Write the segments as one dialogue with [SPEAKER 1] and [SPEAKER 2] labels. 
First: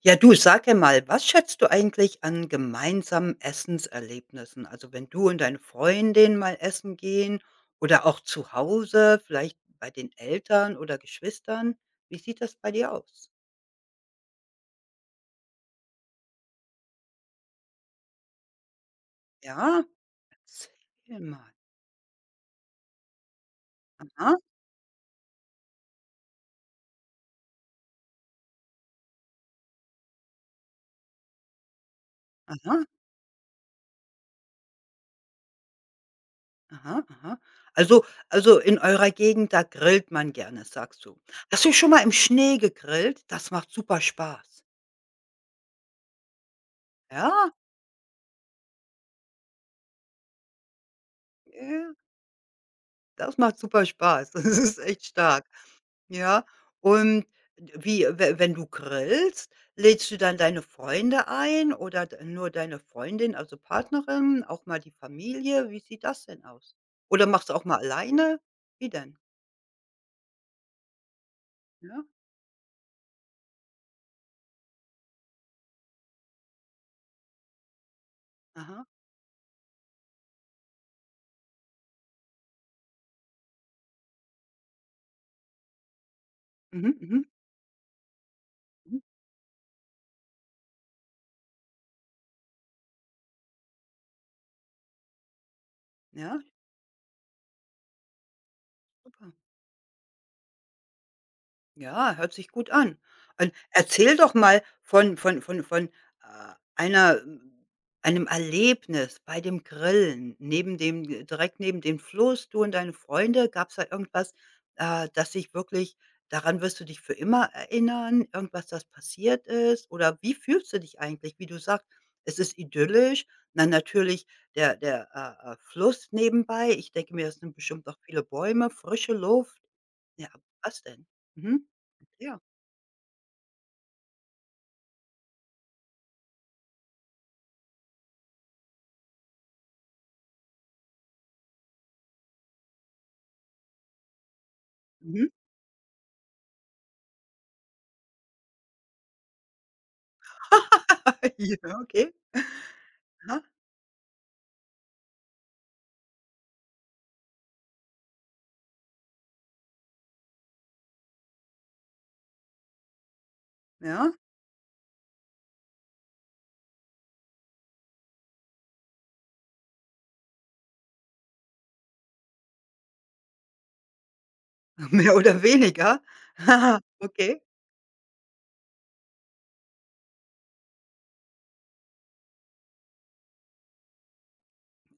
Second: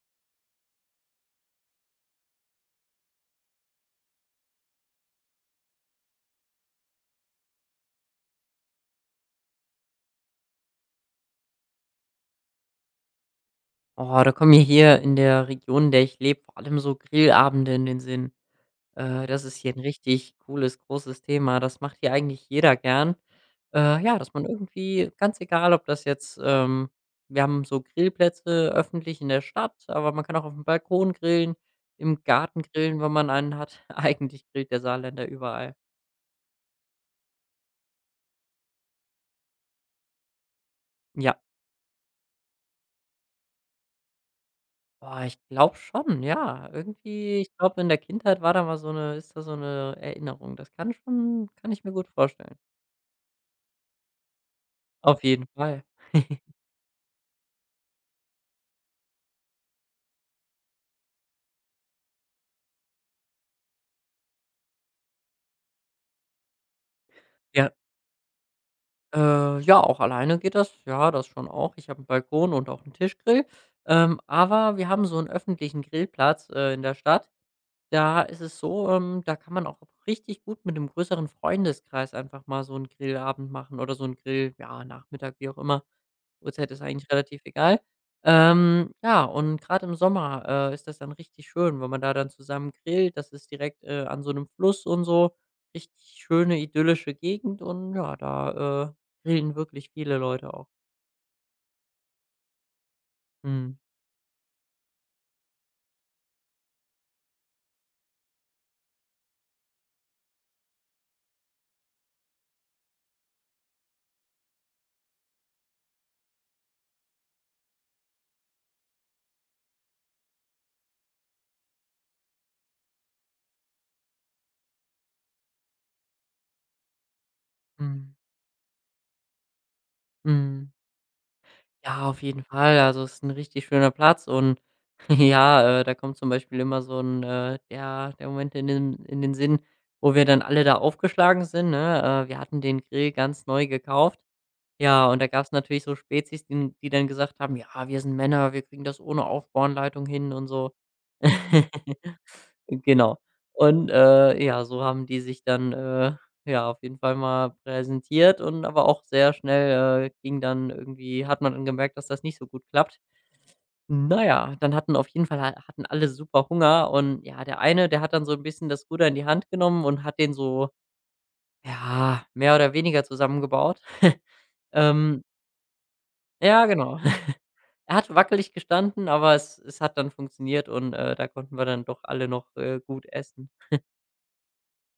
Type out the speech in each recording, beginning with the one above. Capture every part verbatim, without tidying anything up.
[SPEAKER 1] Ja, du, sag ja mal, was schätzt du eigentlich an gemeinsamen Essenserlebnissen? Also, wenn du und deine Freundin mal essen gehen oder auch zu Hause, vielleicht bei den Eltern oder Geschwistern. Wie sieht das bei dir aus?
[SPEAKER 2] Oh, da kommen mir hier in der Region, in der ich lebe, vor allem so Grillabende in den Sinn. Äh, das ist hier ein
[SPEAKER 1] Ja,
[SPEAKER 2] richtig cooles,
[SPEAKER 1] erzähl
[SPEAKER 2] großes
[SPEAKER 1] mal.
[SPEAKER 2] Thema. Das macht hier eigentlich jeder gern. Äh, ja, dass
[SPEAKER 1] Aha,
[SPEAKER 2] man irgendwie ganz egal, ob das jetzt ähm, wir haben so Grillplätze öffentlich in der Stadt, aber man kann auch auf dem Balkon grillen, im Garten
[SPEAKER 1] aha,
[SPEAKER 2] grillen, wenn man einen hat. Eigentlich grillt der Saarländer überall.
[SPEAKER 1] aha, aha. Also also, in eurer Gegend, da grillt man gerne, sagst du.
[SPEAKER 2] Ja,
[SPEAKER 1] Hast du schon mal im Schnee gegrillt? Das macht super Spaß.
[SPEAKER 2] boah, ich glaube schon, ja. Irgendwie
[SPEAKER 1] Ja,
[SPEAKER 2] ich glaube, in der Kindheit war da mal so eine, ist da so eine Erinnerung. Das kann schon kann ich mir
[SPEAKER 1] ja,
[SPEAKER 2] gut vorstellen.
[SPEAKER 1] das macht super Spaß. Das ist echt
[SPEAKER 2] Auf jeden
[SPEAKER 1] stark.
[SPEAKER 2] Fall.
[SPEAKER 1] Ja, und wie we wenn du grillst, lädst du dann deine Freunde ein oder d nur deine Freundin, also Partnerin, auch mal die Familie? Wie sieht das denn aus? Oder machst du auch
[SPEAKER 2] Ja,
[SPEAKER 1] mal alleine? Wie denn?
[SPEAKER 2] äh, ja, auch alleine geht das. Ja, das schon auch. Ich habe
[SPEAKER 1] Ja,
[SPEAKER 2] einen Balkon und auch einen Tischgrill. Ähm, aber wir haben so einen öffentlichen Grillplatz, äh, in der Stadt. Da ist es
[SPEAKER 1] aha.
[SPEAKER 2] so, ähm, da kann man auch richtig gut mit 'nem größeren Freundeskreis einfach mal so einen Grillabend machen oder so einen Grill ja, Nachmittag, wie auch immer. Uhrzeit ist
[SPEAKER 1] Mhm,
[SPEAKER 2] eigentlich
[SPEAKER 1] mhm,
[SPEAKER 2] relativ egal. Ähm,
[SPEAKER 1] mhm.
[SPEAKER 2] ja, und gerade im Sommer, äh, ist das dann richtig schön, wenn man da dann zusammen grillt. Das ist direkt, äh, an so einem Fluss und so. Richtig
[SPEAKER 1] Ja,
[SPEAKER 2] schöne idyllische Gegend und ja, da, äh,
[SPEAKER 1] super.
[SPEAKER 2] grillen wirklich viele Leute auch.
[SPEAKER 1] Ja, hört sich gut an. Und
[SPEAKER 2] Mhm.
[SPEAKER 1] erzähl doch mal von von von von, äh, einer einem Erlebnis bei dem Grillen neben dem äh, direkt neben dem Fluss, du und deine Freunde. Gab's da irgendwas, äh, das dich wirklich daran wirst du dich für immer erinnern, irgendwas, das passiert ist? Oder wie fühlst du dich eigentlich? Wie du sagst, es ist idyllisch. Na, natürlich der der, äh, äh, Fluss nebenbei. Ich denke mir, es sind bestimmt auch
[SPEAKER 2] Mhm.
[SPEAKER 1] viele Bäume, frische Luft. Ja,
[SPEAKER 2] Mhm.
[SPEAKER 1] was denn? Mhm.
[SPEAKER 2] Ja, auf
[SPEAKER 1] Ja.
[SPEAKER 2] jeden Fall. Also, es ist ein richtig schöner Platz und ja, äh, da kommt zum Beispiel immer so ein äh ja, der Moment in den in den Sinn, wo wir dann alle da aufgeschlagen sind, ne? Äh, wir hatten den Grill ganz neu gekauft. Ja, und
[SPEAKER 1] Mhm.
[SPEAKER 2] da gab's natürlich so Spezies, die die dann gesagt haben: „Ja, wir sind Männer, wir kriegen das ohne Aufbauanleitung hin" und so.
[SPEAKER 1] Ja, okay.
[SPEAKER 2] Genau.
[SPEAKER 1] Aha.
[SPEAKER 2] Und, äh, ja, so haben die sich dann, äh, ja, auf jeden Fall mal präsentiert und aber auch sehr schnell, äh, ging dann irgendwie hat man dann gemerkt, dass das nicht so gut klappt.
[SPEAKER 1] Ja,
[SPEAKER 2] Naja, dann hatten auf jeden Fall ha hatten alle super Hunger und, ja, der eine, der hat dann so ein bisschen das Ruder in die Hand genommen und hat den so, ja, mehr oder weniger zusammengebaut.
[SPEAKER 1] mehr
[SPEAKER 2] Ähm,
[SPEAKER 1] oder weniger.
[SPEAKER 2] ja, genau.
[SPEAKER 1] Okay,
[SPEAKER 2] Er hat wackelig gestanden, aber es es hat dann funktioniert und, äh, da konnten wir dann doch alle noch, äh, gut essen.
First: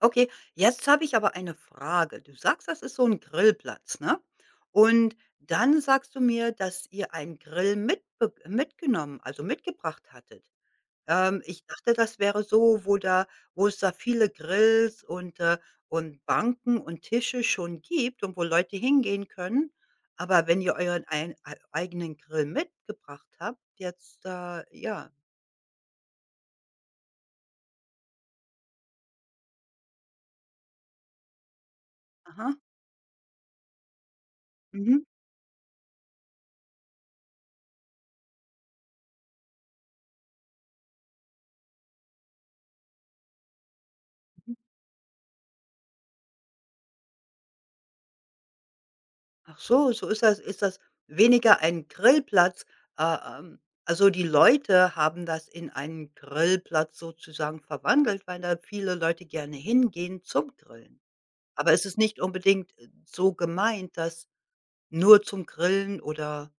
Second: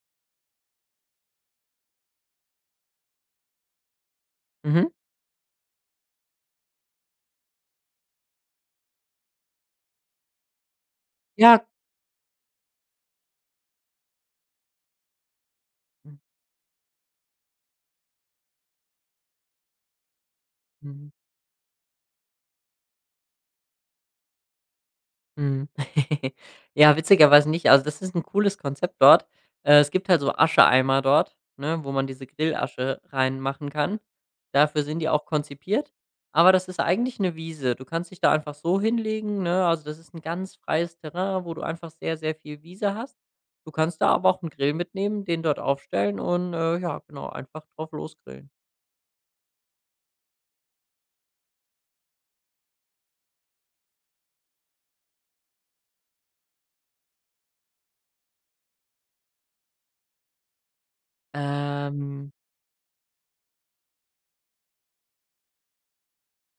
[SPEAKER 1] okay. Jetzt habe ich aber eine Frage. Du sagst, das ist so ein Grillplatz, ne?
[SPEAKER 2] Mhm.
[SPEAKER 1] Und dann sagst du mir, dass ihr einen Grill mitbe mitgenommen, also mitgebracht hattet. Ähm, ich
[SPEAKER 2] Ja.
[SPEAKER 1] dachte, das wäre so, wo da wo es da viele Grills und, äh und Banken und Tische schon gibt und wo Leute hingehen können. Aber wenn ihr euren
[SPEAKER 2] Mhm.
[SPEAKER 1] ein ei eigenen Grill mitgebracht habt, jetzt, äh ja,
[SPEAKER 2] Mhm. Ja, witzigerweise nicht. Also, das ist ein cooles Konzept dort. Äh, es gibt halt so Ascheeimer dort, ne, wo man diese
[SPEAKER 1] aha,
[SPEAKER 2] Grillasche reinmachen kann. Dafür sind
[SPEAKER 1] mhm,
[SPEAKER 2] die auch konzipiert. Aber das ist eigentlich eine Wiese. Du kannst dich da einfach so hinlegen, ne? Also, das ist ein ganz freies Terrain, wo du einfach sehr, sehr viel Wiese hast. Du kannst da aber auch 'n
[SPEAKER 1] mhm.
[SPEAKER 2] Grill mitnehmen, den dort aufstellen und, äh, ja, genau, einfach drauf losgrillen.
[SPEAKER 1] Ach so, so ist das ist das weniger ein Grillplatz, äh, ähm also, die Leute haben das in einen Grillplatz sozusagen verwandelt, weil da viele Leute gerne hingehen zum Grillen. Aber es ist nicht
[SPEAKER 2] Ähm
[SPEAKER 1] unbedingt so gemeint, dass nur zum Grillen oder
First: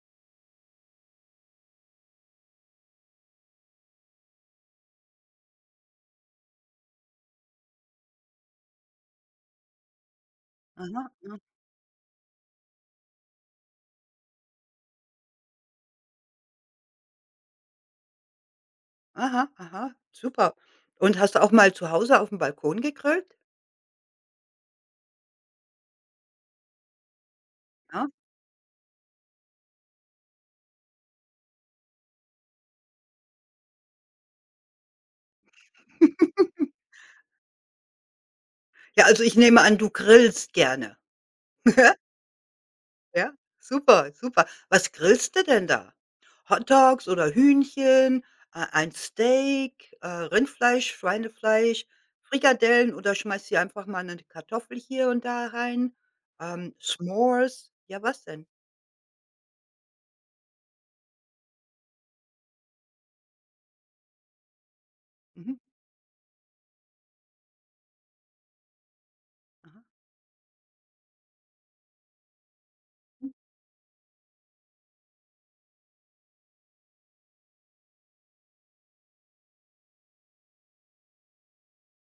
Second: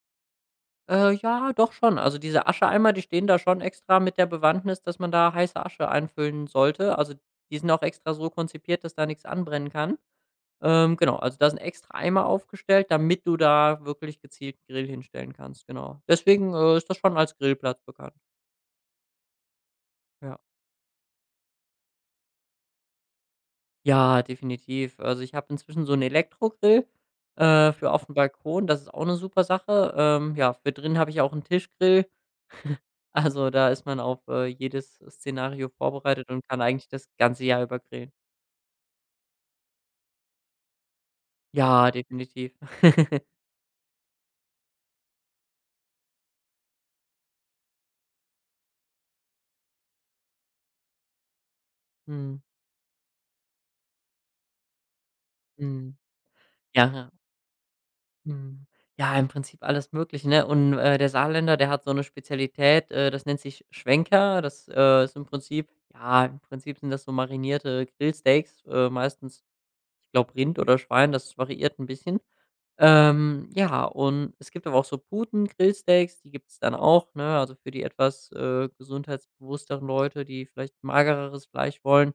[SPEAKER 2] Äh, ja, doch schon. Also, diese Ascheeimer, die stehen da schon extra mit der Bewandtnis, dass man da heiße Asche einfüllen sollte. Also, die sind auch extra so konzipiert, dass da nichts anbrennen kann. Ähm,
[SPEAKER 1] aha,
[SPEAKER 2] genau, also
[SPEAKER 1] mhm,
[SPEAKER 2] da sind extra Eimer aufgestellt, damit du da wirklich gezielt 'n Grill hinstellen kannst, genau. Deswegen, äh, ist das schon als Grillplatz bekannt,
[SPEAKER 1] aha, aha,
[SPEAKER 2] ja.
[SPEAKER 1] super. Und hast du auch mal zu Hause aufm Balkon gegrillt?
[SPEAKER 2] Ja, definitiv. Also, ich habe inzwischen so einen Elektrogrill, äh, für auf
[SPEAKER 1] Ja?
[SPEAKER 2] dem Balkon, das ist auch eine super Sache. Ähm, ja, für drin habe ich auch einen Tischgrill. Also, da ist man auf, äh, jedes Szenario vorbereitet und kann eigentlich das ganze Jahr über grillen.
[SPEAKER 1] Ja, also ich nehme an, du grillst gerne.
[SPEAKER 2] Ja, definitiv.
[SPEAKER 1] Ja, super, super. Was grillst du denn da? Hotdogs oder Hühnchen, äh, ein Steak, äh, Rindfleisch, Schweinefleisch,
[SPEAKER 2] Mhm,
[SPEAKER 1] Frikadellen oder schmeißt dir einfach mal 'ne Kartoffel hier und da rein?
[SPEAKER 2] mhm.
[SPEAKER 1] Ähm,
[SPEAKER 2] Ja,
[SPEAKER 1] S'mores? Ja, was denn?
[SPEAKER 2] mhm. Ja, im Prinzip alles Mögliche, ne? Und, äh, der Saarländer, der hat so eine Spezialität, äh, das nennt sich Schwenker. Das, äh, ist im
[SPEAKER 1] Mhm.
[SPEAKER 2] Prinzip ja, im Prinzip sind das so marinierte Grillsteaks, äh, meistens,
[SPEAKER 1] Aha.
[SPEAKER 2] ich glaube, Rind oder Schwein, das variiert ein bisschen. Ähm, ja, und es gibt aber auch so Puten-Grillsteaks, die gibt's dann auch, ne? Also für die etwas, äh, gesundheitsbewussteren Leute, die vielleicht magereres Fleisch wollen.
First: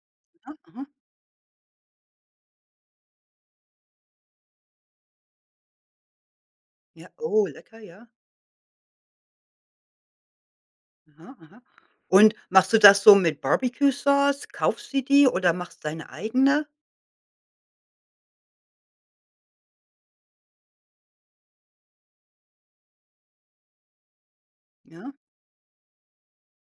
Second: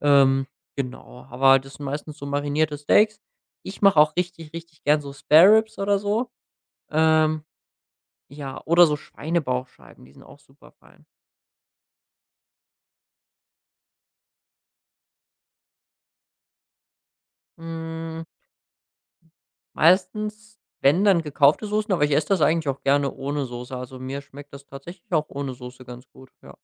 [SPEAKER 2] Ähm,
[SPEAKER 1] Aha, aha.
[SPEAKER 2] genau, aber das sind meistens so marinierte Steaks. Ich mache auch richtig, richtig gern so Spare Ribs oder so.
[SPEAKER 1] Ja,
[SPEAKER 2] Ähm,
[SPEAKER 1] oh, lecker, ja.
[SPEAKER 2] ja, oder so Schweinebauchscheiben, die sind auch super fein.
[SPEAKER 1] Aha, aha. Und machst du das so mit Barbecue-Sauce? Kaufst du die oder machst deine eigene?
[SPEAKER 2] Hm, meistens, wenn, dann gekaufte Soßen, aber ich esse das eigentlich auch gerne ohne Soße. Also mir schmeckt das tatsächlich
[SPEAKER 1] Ja.
[SPEAKER 2] auch ohne Soße ganz gut, ja.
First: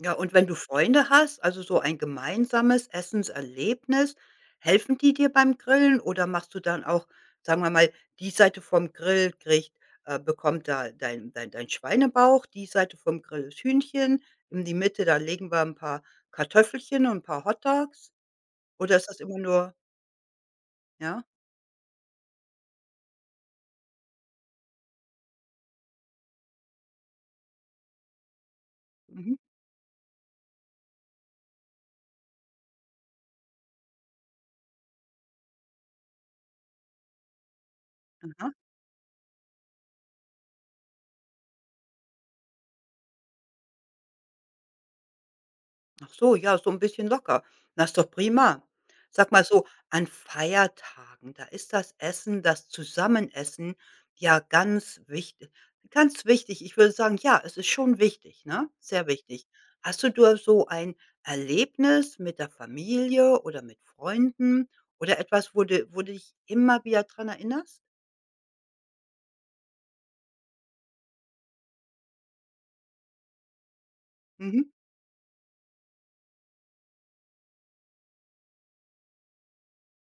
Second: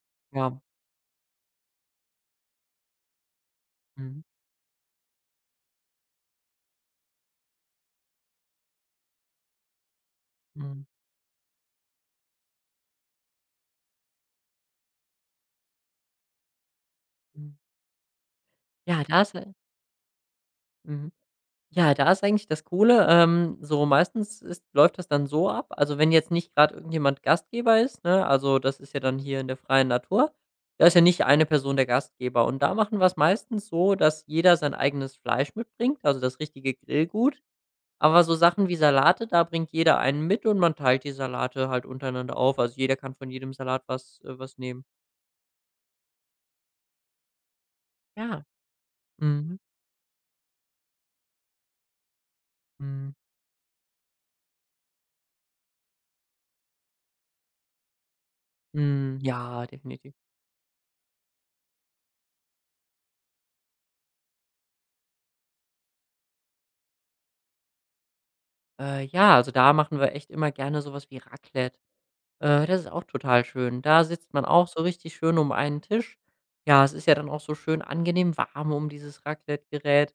[SPEAKER 1] Ja, und wenn du
[SPEAKER 2] Ja.
[SPEAKER 1] Freunde hast, also so ein gemeinsames Essenserlebnis,
[SPEAKER 2] Mhm.
[SPEAKER 1] helfen die dir beim Grillen oder machst du dann auch, sagen wir mal, die Seite vom Grill kriegt äh, bekommt
[SPEAKER 2] Mhm.
[SPEAKER 1] da dein dein dein Schweinebauch, die Seite vom Grill ist Hühnchen, in die Mitte, da legen wir ein paar Kartoffelchen und ein paar
[SPEAKER 2] Mhm.
[SPEAKER 1] Hotdogs oder
[SPEAKER 2] Ja,
[SPEAKER 1] ist das
[SPEAKER 2] da ist
[SPEAKER 1] immer
[SPEAKER 2] ei
[SPEAKER 1] nur
[SPEAKER 2] mhm.
[SPEAKER 1] ja?
[SPEAKER 2] Ja, da ist eigentlich das Coole, ähm, so meistens ist läuft das dann so ab, also, wenn jetzt nicht grad irgendjemand Gastgeber ist, ne, also, das ist ja dann
[SPEAKER 1] Mhm.
[SPEAKER 2] hier in der freien Natur, da ist ja nicht eine Person der Gastgeber. Und da machen wir's meistens so, dass jeder sein eigenes Fleisch mitbringt, also, das richtige Grillgut. Aber so
[SPEAKER 1] Aha.
[SPEAKER 2] Sachen wie Salate, da bringt jeder einen mit und man teilt die Salate halt untereinander auf. Also, jeder kann von jedem Salat was äh, was nehmen.
[SPEAKER 1] Ach so, ja, so ein bisschen locker. Das ist doch
[SPEAKER 2] Ja.
[SPEAKER 1] prima. Sag mal
[SPEAKER 2] Mhm.
[SPEAKER 1] so, an Feiertagen, da ist das Essen, das
[SPEAKER 2] Mhm.
[SPEAKER 1] Zusammenessen ja ganz wicht ganz wichtig. Ich würde sagen, ja, es ist schon wichtig, ne? Sehr
[SPEAKER 2] Mhm.
[SPEAKER 1] wichtig.
[SPEAKER 2] Ja,
[SPEAKER 1] Hast du
[SPEAKER 2] definitiv.
[SPEAKER 1] da so ein Erlebnis mit der Familie oder mit Freunden oder etwas, wo du wo du dich immer wieder dran erinnerst?
[SPEAKER 2] Äh, ja, also da machen wir echt immer gerne sowas wie Raclette. Äh, das ist auch total schön. Da sitzt man
[SPEAKER 1] Mhm.
[SPEAKER 2] auch so richtig schön um einen Tisch. Ja, es ist ja dann auch so schön angenehm warm um dieses Raclette-Gerät.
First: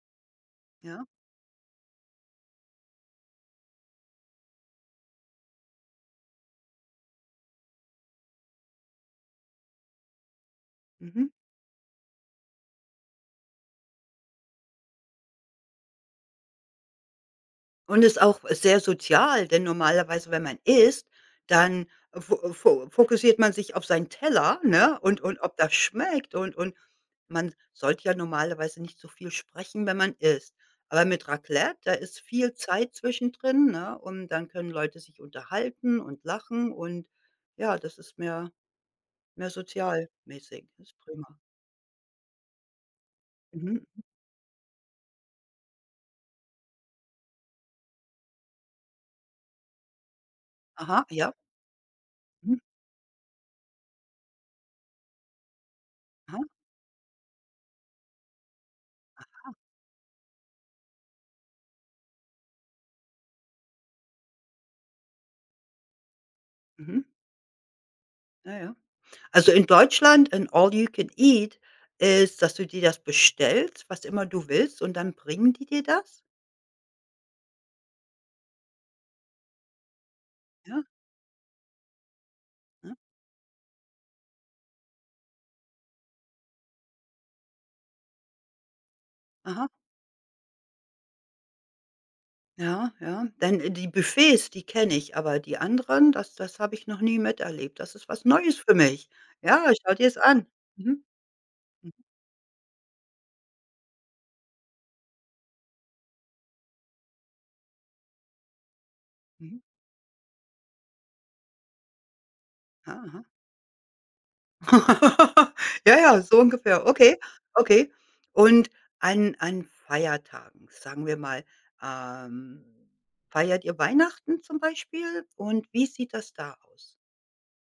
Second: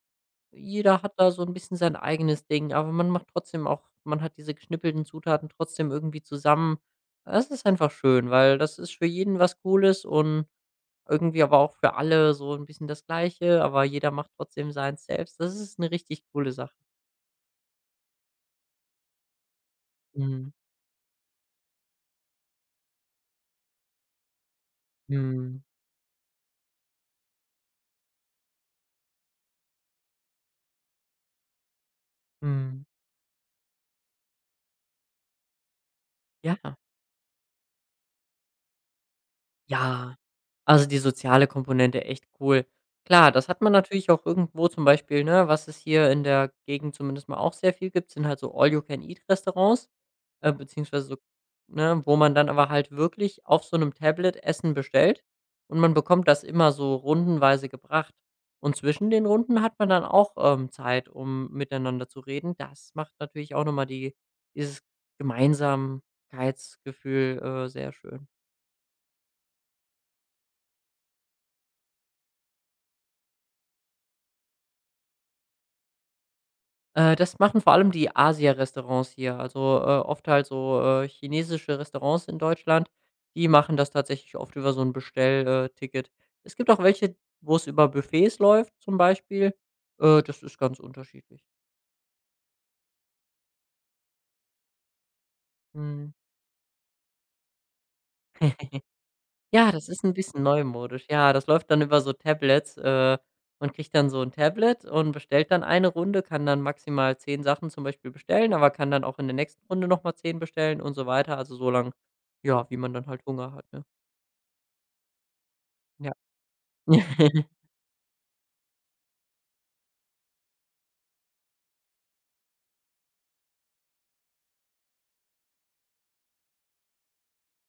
[SPEAKER 2] Jeder
[SPEAKER 1] Ja.
[SPEAKER 2] hat da so ein bisschen sein eigenes Ding, aber man macht trotzdem auch man hat diese geschnippelten Zutaten trotzdem irgendwie zusammen. Das ist einfach schön, weil das ist für jeden was Cooles und
[SPEAKER 1] Mhm.
[SPEAKER 2] irgendwie aber auch für alle so ein bisschen das Gleiche, aber jeder macht trotzdem seins selbst. Das ist eine richtig coole Sache.
[SPEAKER 1] Und ist auch sehr sozial, denn normalerweise, wenn
[SPEAKER 2] Mhm.
[SPEAKER 1] man isst, dann fo fo fokussiert man sich auf seinen Teller, ne, und und ob
[SPEAKER 2] Mhm.
[SPEAKER 1] das schmeckt, und und man sollte ja normalerweise nicht so viel sprechen, wenn man isst. Aber mit Raclette, da ist viel
[SPEAKER 2] Mhm.
[SPEAKER 1] Zeit zwischendrin, ne, und dann können Leute sich unterhalten und
[SPEAKER 2] Ja.
[SPEAKER 1] lachen und ja, das ist mehr mehr
[SPEAKER 2] Ja,
[SPEAKER 1] sozialmäßig.
[SPEAKER 2] also die
[SPEAKER 1] Ist prima.
[SPEAKER 2] soziale Komponente echt cool. Klar, das hat man
[SPEAKER 1] Mhm.
[SPEAKER 2] natürlich auch irgendwo zum Beispiel, ne, was es hier in der Gegend zumindest mal auch sehr viel gibt, sind halt so All-You-Can-Eat-Restaurants, äh,
[SPEAKER 1] Aha,
[SPEAKER 2] beziehungsweise so
[SPEAKER 1] ja.
[SPEAKER 2] ne, wo man dann
[SPEAKER 1] Mhm.
[SPEAKER 2] aber halt wirklich auf so einem Tablet Essen bestellt und man bekommt
[SPEAKER 1] Aha.
[SPEAKER 2] das immer so rundenweise gebracht. Und zwischen den Runden hat man dann auch, ähm, Zeit, um miteinander zu reden. Das macht natürlich auch noch mal die dieses
[SPEAKER 1] Mhm.
[SPEAKER 2] Gemeinsamkeitsgefühl, äh, sehr schön.
[SPEAKER 1] Ja, ja. Also, in Deutschland ein All You Can Eat ist, dass du dir das bestellst, was immer du willst, und dann bringen die dir das,
[SPEAKER 2] Äh, das machen vor allem die Asia-Restaurants hier. Also, äh, oft halt so,
[SPEAKER 1] ja,
[SPEAKER 2] äh, chinesische Restaurants in Deutschland,
[SPEAKER 1] ne?
[SPEAKER 2] die machen das tatsächlich oft über so ein Bestell äh, Ticket. Es gibt auch welche, wo es über Buffets läuft zum Beispiel.
[SPEAKER 1] Aha,
[SPEAKER 2] Äh, das ist ganz unterschiedlich.
[SPEAKER 1] ja, ja. Dann, äh, die Buffets, die kenne ich, aber die
[SPEAKER 2] Mhm.
[SPEAKER 1] anderen, das das habe ich noch nie miterlebt. Das ist was Neues für mich.
[SPEAKER 2] Ja,
[SPEAKER 1] Ja,
[SPEAKER 2] das
[SPEAKER 1] schau
[SPEAKER 2] ist ein
[SPEAKER 1] dir's
[SPEAKER 2] bisschen
[SPEAKER 1] an. Mhm.
[SPEAKER 2] neumodisch. Ja, das läuft dann
[SPEAKER 1] Mhm.
[SPEAKER 2] über so Tablets. Äh, man kriegt dann so ein Tablet und bestellt dann eine Runde, kann dann maximal zehn Sachen zum Beispiel bestellen, aber kann dann auch in der
[SPEAKER 1] Mhm.
[SPEAKER 2] nächsten Runde noch mal zehn bestellen und so weiter. Also, so lang, ja, wie man
[SPEAKER 1] Ja,
[SPEAKER 2] dann halt
[SPEAKER 1] aha.
[SPEAKER 2] Hunger hat, ne?
[SPEAKER 1] Ja,
[SPEAKER 2] Ja.
[SPEAKER 1] ja, so ungefähr. Okay, okay. Und an an Feiertagen, sagen wir mal, ähm, feiert ihr Weihnachten zum Beispiel und wie sieht das da aus?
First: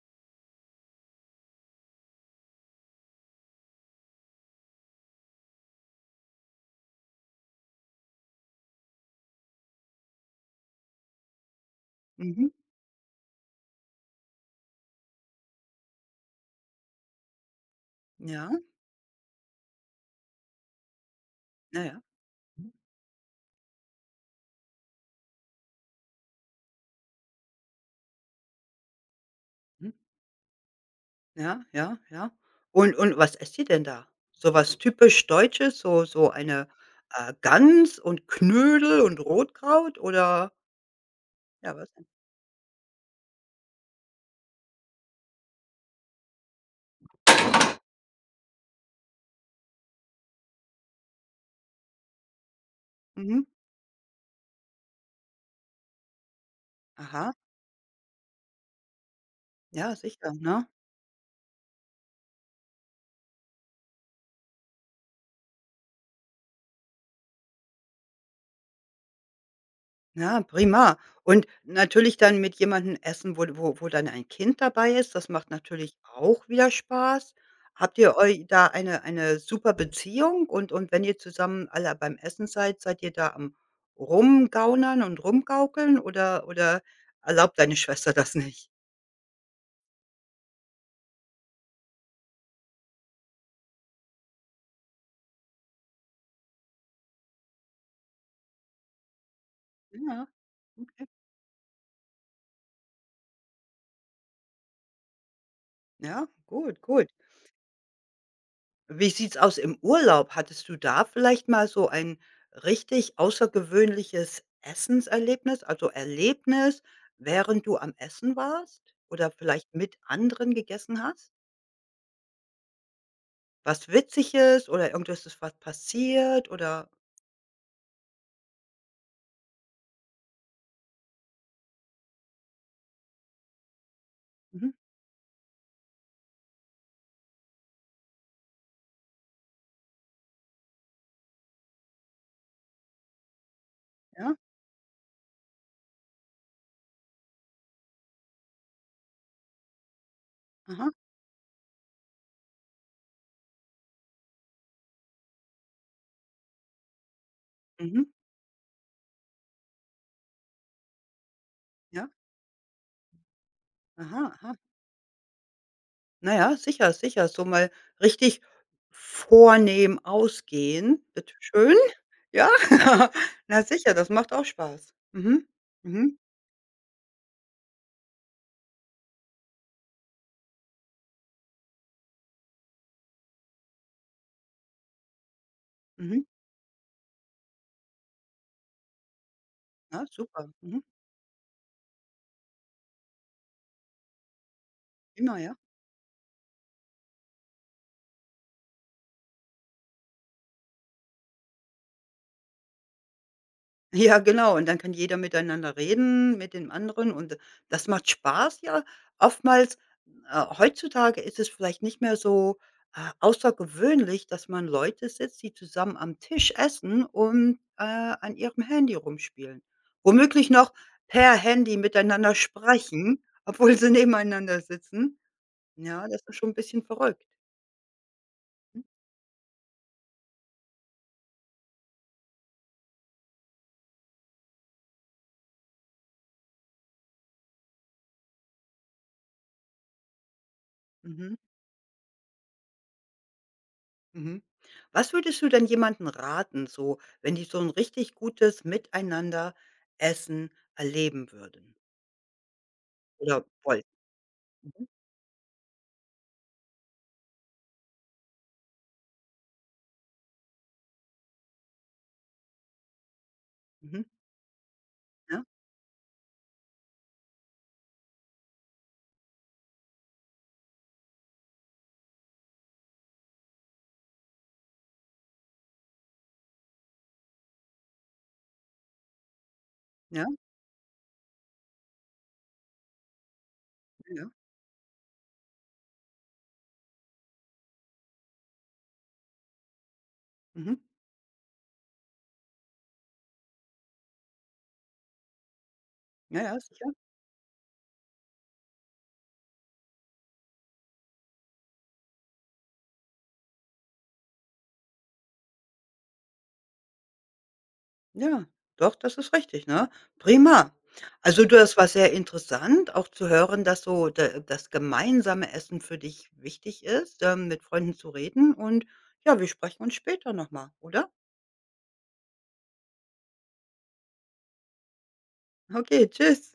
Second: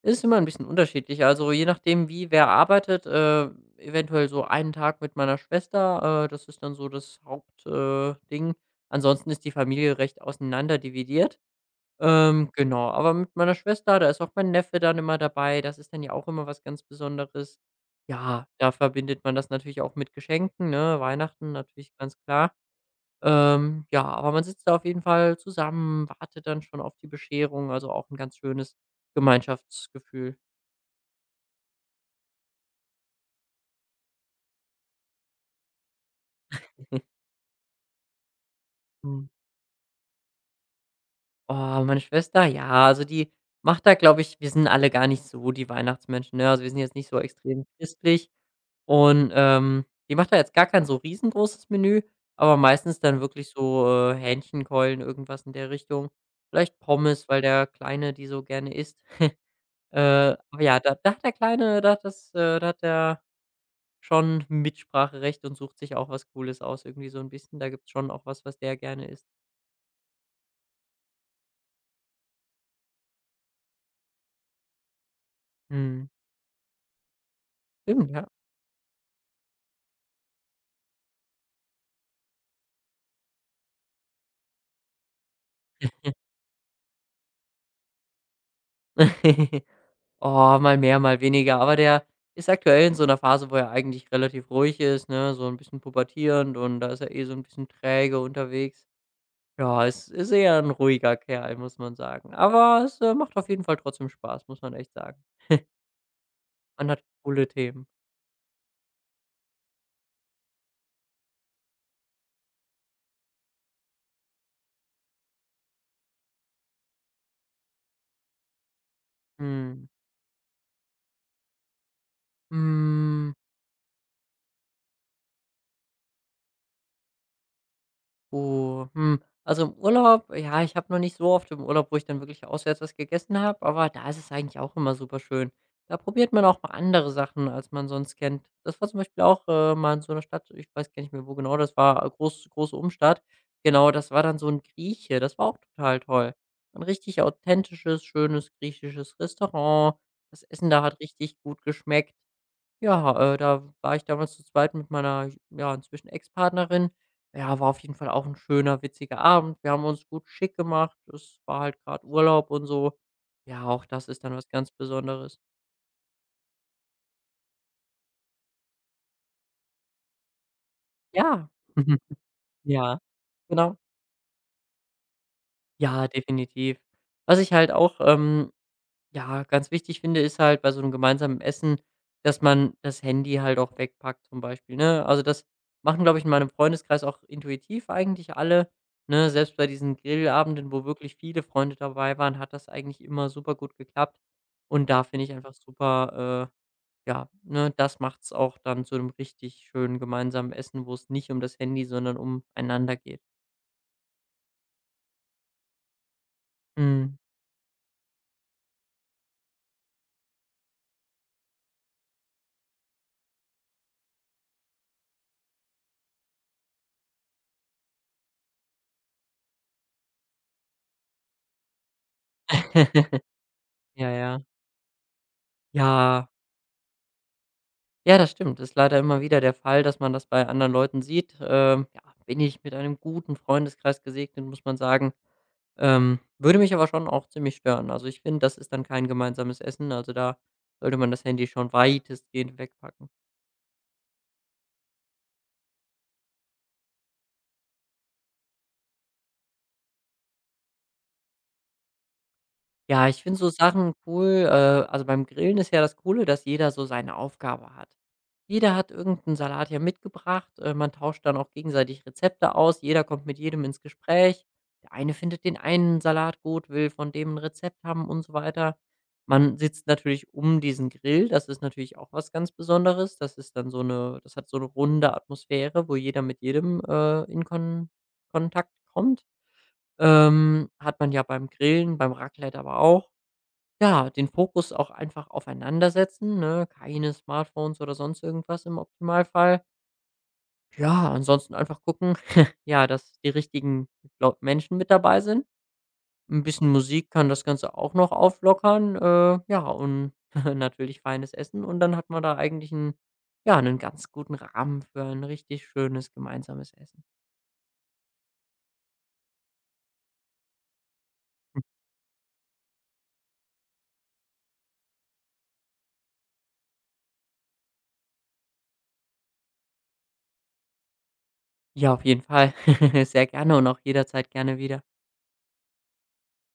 [SPEAKER 2] Ist immer ein bisschen unterschiedlich. Also, je nachdem, wie wer arbeitet, äh, eventuell so einen Tag mit meiner Schwester, äh, das ist dann so das Hauptding äh, Ding. Ansonsten ist die Familie recht auseinander dividiert.
[SPEAKER 1] Mhm.
[SPEAKER 2] Ähm, genau, aber mit meiner Schwester, da ist auch mein Neffe dann immer dabei. Das ist dann ja auch immer was ganz Besonderes. Ja,
[SPEAKER 1] Ja,
[SPEAKER 2] da verbindet man das natürlich auch mit Geschenken, ne? Weihnachten
[SPEAKER 1] ja,
[SPEAKER 2] natürlich
[SPEAKER 1] ja.
[SPEAKER 2] ganz klar.
[SPEAKER 1] Mhm,
[SPEAKER 2] Ähm, ja, aber man sitzt da auf jeden Fall zusammen, wartet dann schon auf die Bescherung, also auch ein ganz schönes
[SPEAKER 1] mhm.
[SPEAKER 2] Gemeinschaftsgefühl.
[SPEAKER 1] Ja, ja, ja. Und und was esst ihr denn da? So was typisch Deutsches, so so eine, äh, Gans und Knödel und
[SPEAKER 2] Mhm.
[SPEAKER 1] Rotkraut oder ja,
[SPEAKER 2] Oh,
[SPEAKER 1] was
[SPEAKER 2] meine
[SPEAKER 1] denn?
[SPEAKER 2] Schwester, ja, also die macht da, glaube ich wir sind alle gar nicht so die Weihnachtsmenschen, ne? Also wir sind jetzt nicht so extrem christlich und, ähm, die macht da jetzt gar kein so riesengroßes Menü, aber meistens dann
[SPEAKER 1] Mhm.
[SPEAKER 2] wirklich so, äh, Hähnchenkeulen, irgendwas in der Richtung. Vielleicht Pommes,
[SPEAKER 1] Aha,
[SPEAKER 2] weil der Kleine die so gerne isst.
[SPEAKER 1] ja, sicher,
[SPEAKER 2] Äh, aber
[SPEAKER 1] ne?
[SPEAKER 2] ja, da da hat der Kleine da hat das, äh da hat der schon Mitspracherecht und sucht sich auch was Cooles aus irgendwie so 'n bisschen. Da gibt's schon auch was, was der gerne isst.
[SPEAKER 1] Ja, prima. Und natürlich dann mit jemandem essen, wo wo wo dann ein Kind dabei ist. Das macht natürlich
[SPEAKER 2] Mhm.
[SPEAKER 1] auch wieder Spaß. Habt
[SPEAKER 2] Stimmt,
[SPEAKER 1] ihr
[SPEAKER 2] ja.
[SPEAKER 1] eu da eine eine super Beziehung? Und und wenn ihr zusammen alle beim Essen seid, seid ihr da am Rumgaunern und Rumgaukeln oder oder erlaubt deine Schwester das nicht?
[SPEAKER 2] Oh, mal mehr, mal weniger, aber der ist aktuell in so 'ner Phase, wo er eigentlich relativ ruhig ist, ne, so 'n bisschen pubertierend und da ist er eh so 'n bisschen träge unterwegs. Ja, es
[SPEAKER 1] Ja,
[SPEAKER 2] ist eher 'n
[SPEAKER 1] okay.
[SPEAKER 2] ruhiger Kerl, muss man sagen. Aber es, äh, macht auf jeden Fall trotzdem Spaß, muss man echt sagen.
[SPEAKER 1] Ja, gut,
[SPEAKER 2] Man hat
[SPEAKER 1] gut.
[SPEAKER 2] coole Themen.
[SPEAKER 1] Wie sieht's aus im Urlaub? Hattest du da vielleicht mal so ein richtig außergewöhnliches Essenserlebnis, also Erlebnis, während du am Essen warst oder vielleicht
[SPEAKER 2] Mhm.
[SPEAKER 1] mit anderen gegessen hast?
[SPEAKER 2] Hm.
[SPEAKER 1] Was Witziges oder irgendwas ist was passiert oder
[SPEAKER 2] Oh, hm, also im Urlaub ja, ich habe noch nicht so oft im Urlaub, wo ich dann wirklich auswärts was gegessen habe, aber da ist es eigentlich
[SPEAKER 1] mhm,
[SPEAKER 2] auch immer super schön. Da probiert man auch mal andere Sachen, als man sonst kennt. Das war zum Beispiel auch, äh, mal in so einer Stadt, ich weiß gar nicht mehr, wo genau das war, äh, groß große Umstadt. Genau, das war
[SPEAKER 1] ja,
[SPEAKER 2] dann so ein Grieche, das war auch total toll. Ein richtig authentisches, schönes griechisches Restaurant. Das Essen da
[SPEAKER 1] aha,
[SPEAKER 2] hat richtig gut geschmeckt. Ja, äh, da war ich damals zu zweit mit meiner, ja, inzwischen Ex-Partnerin. Ja, war auf jeden
[SPEAKER 1] mhm,
[SPEAKER 2] Fall auch ein schöner, witziger Abend. Wir haben uns gut schick gemacht. Es war halt gerade
[SPEAKER 1] ja,
[SPEAKER 2] Urlaub und so. Ja, auch das ist
[SPEAKER 1] aha,
[SPEAKER 2] dann was
[SPEAKER 1] aha.
[SPEAKER 2] ganz Besonderes.
[SPEAKER 1] Na ja, sicher, sicher, so mal richtig vornehm ausgehen, bitte
[SPEAKER 2] Ja,
[SPEAKER 1] schön. Ja,
[SPEAKER 2] ja,
[SPEAKER 1] na
[SPEAKER 2] genau.
[SPEAKER 1] sicher, das macht auch Spaß. Mhm,
[SPEAKER 2] Ja,
[SPEAKER 1] mhm,
[SPEAKER 2] definitiv. Was ich halt auch ähm, Ja, ganz wichtig finde, ist halt bei so einem gemeinsamen Essen, dass man das Handy halt auch wegpackt zum Beispiel, ne? Also, das machen, glaube
[SPEAKER 1] mhm.
[SPEAKER 2] ich, in meinem Freundeskreis auch intuitiv eigentlich alle, ne? Selbst bei diesen
[SPEAKER 1] Ja, super.
[SPEAKER 2] Grillabenden,
[SPEAKER 1] Mhm.
[SPEAKER 2] wo wirklich viele Freunde dabei waren, hat das eigentlich immer super gut geklappt. Und da finde ich
[SPEAKER 1] Immer,
[SPEAKER 2] einfach
[SPEAKER 1] ja.
[SPEAKER 2] super, äh, ja, ne, das macht's auch dann zu einem richtig schönen gemeinsamen Essen, wo es nicht um das Handy, sondern um einander geht.
[SPEAKER 1] Ja, genau. Und dann kann jeder miteinander reden, mit den anderen,
[SPEAKER 2] Mhm.
[SPEAKER 1] und das macht Spaß, ja. Oftmals, äh, heutzutage ist es vielleicht nicht mehr so, äh, außergewöhnlich, dass man Leute sitzt, die zusammen am Tisch essen und, äh, an ihrem Handy rumspielen. Womöglich noch per Handy miteinander sprechen, obwohl sie
[SPEAKER 2] Ja, ja.
[SPEAKER 1] nebeneinander sitzen. Ja, das
[SPEAKER 2] Ja.
[SPEAKER 1] ist schon ein bisschen verrückt.
[SPEAKER 2] Ja, das stimmt. Ist
[SPEAKER 1] Mhm.
[SPEAKER 2] leider immer wieder der Fall, dass man das bei anderen Leuten sieht. Ähm, ja, bin ich mit einem guten Freundeskreis gesegnet, muss man sagen. Ähm, würde mich aber schon auch ziemlich stören. Also ich finde, das ist dann kein gemeinsames Essen. Also da sollte man das
[SPEAKER 1] Mhm.
[SPEAKER 2] Handy schon weitestgehend wegpacken.
[SPEAKER 1] Mhm. Was würdest du denn jemandem raten, so wenn die so 'n richtig gutes Miteinander essen erleben würden
[SPEAKER 2] Ja, ich finde
[SPEAKER 1] oder
[SPEAKER 2] so
[SPEAKER 1] wollten?
[SPEAKER 2] Sachen cool äh,
[SPEAKER 1] Mhm,
[SPEAKER 2] also, beim Grillen ist ja das Coole, dass jeder so seine Aufgabe hat. Jeder hat irgendeinen Salat hier mitgebracht, äh, man tauscht dann auch gegenseitig Rezepte aus, jeder kommt mit jedem ins
[SPEAKER 1] mhm,
[SPEAKER 2] Gespräch. Der eine findet
[SPEAKER 1] ja,
[SPEAKER 2] den einen Salat gut, will von dem ein Rezept haben und so weiter. Man sitzt natürlich um diesen Grill, das ist natürlich auch was ganz Besonderes. Das ist dann so eine, das hat so eine runde Atmosphäre, wo jeder mit jedem, äh, in Kon Kontakt kommt.
[SPEAKER 1] ja,
[SPEAKER 2] Ähm, hat man ja beim Grillen, beim Raclette aber auch. Ja,
[SPEAKER 1] ja,
[SPEAKER 2] den
[SPEAKER 1] ja,
[SPEAKER 2] Fokus auch einfach aufeinander setzen, ne? Keine Smartphones oder sonst irgendwas im Optimalfall.
[SPEAKER 1] mhm,
[SPEAKER 2] Ja, ansonsten einfach gucken, ja, dass die richtigen Lau Menschen mit dabei sind.
[SPEAKER 1] ja,
[SPEAKER 2] ein
[SPEAKER 1] ja,
[SPEAKER 2] bisschen
[SPEAKER 1] sicher.
[SPEAKER 2] Musik kann das Ganze auch noch auflockern, äh, ja, und natürlich feines Essen und dann hat man da eigentlich 'n ja, einen ganz guten Rahmen für ein richtig schönes gemeinsames Essen.
[SPEAKER 1] Ja, doch, das ist richtig, ne? Prima. Also,
[SPEAKER 2] Hm,
[SPEAKER 1] das war sehr interessant, auch zu hören, dass so da das gemeinsame Essen für dich wichtig ist, ähm, mit Freunden zu reden und ja, wir sprechen uns später noch mal, oder?
[SPEAKER 2] Ja, auf jeden Fall. Sehr gerne und auch jederzeit gerne wieder.
[SPEAKER 1] Okay, tschüss.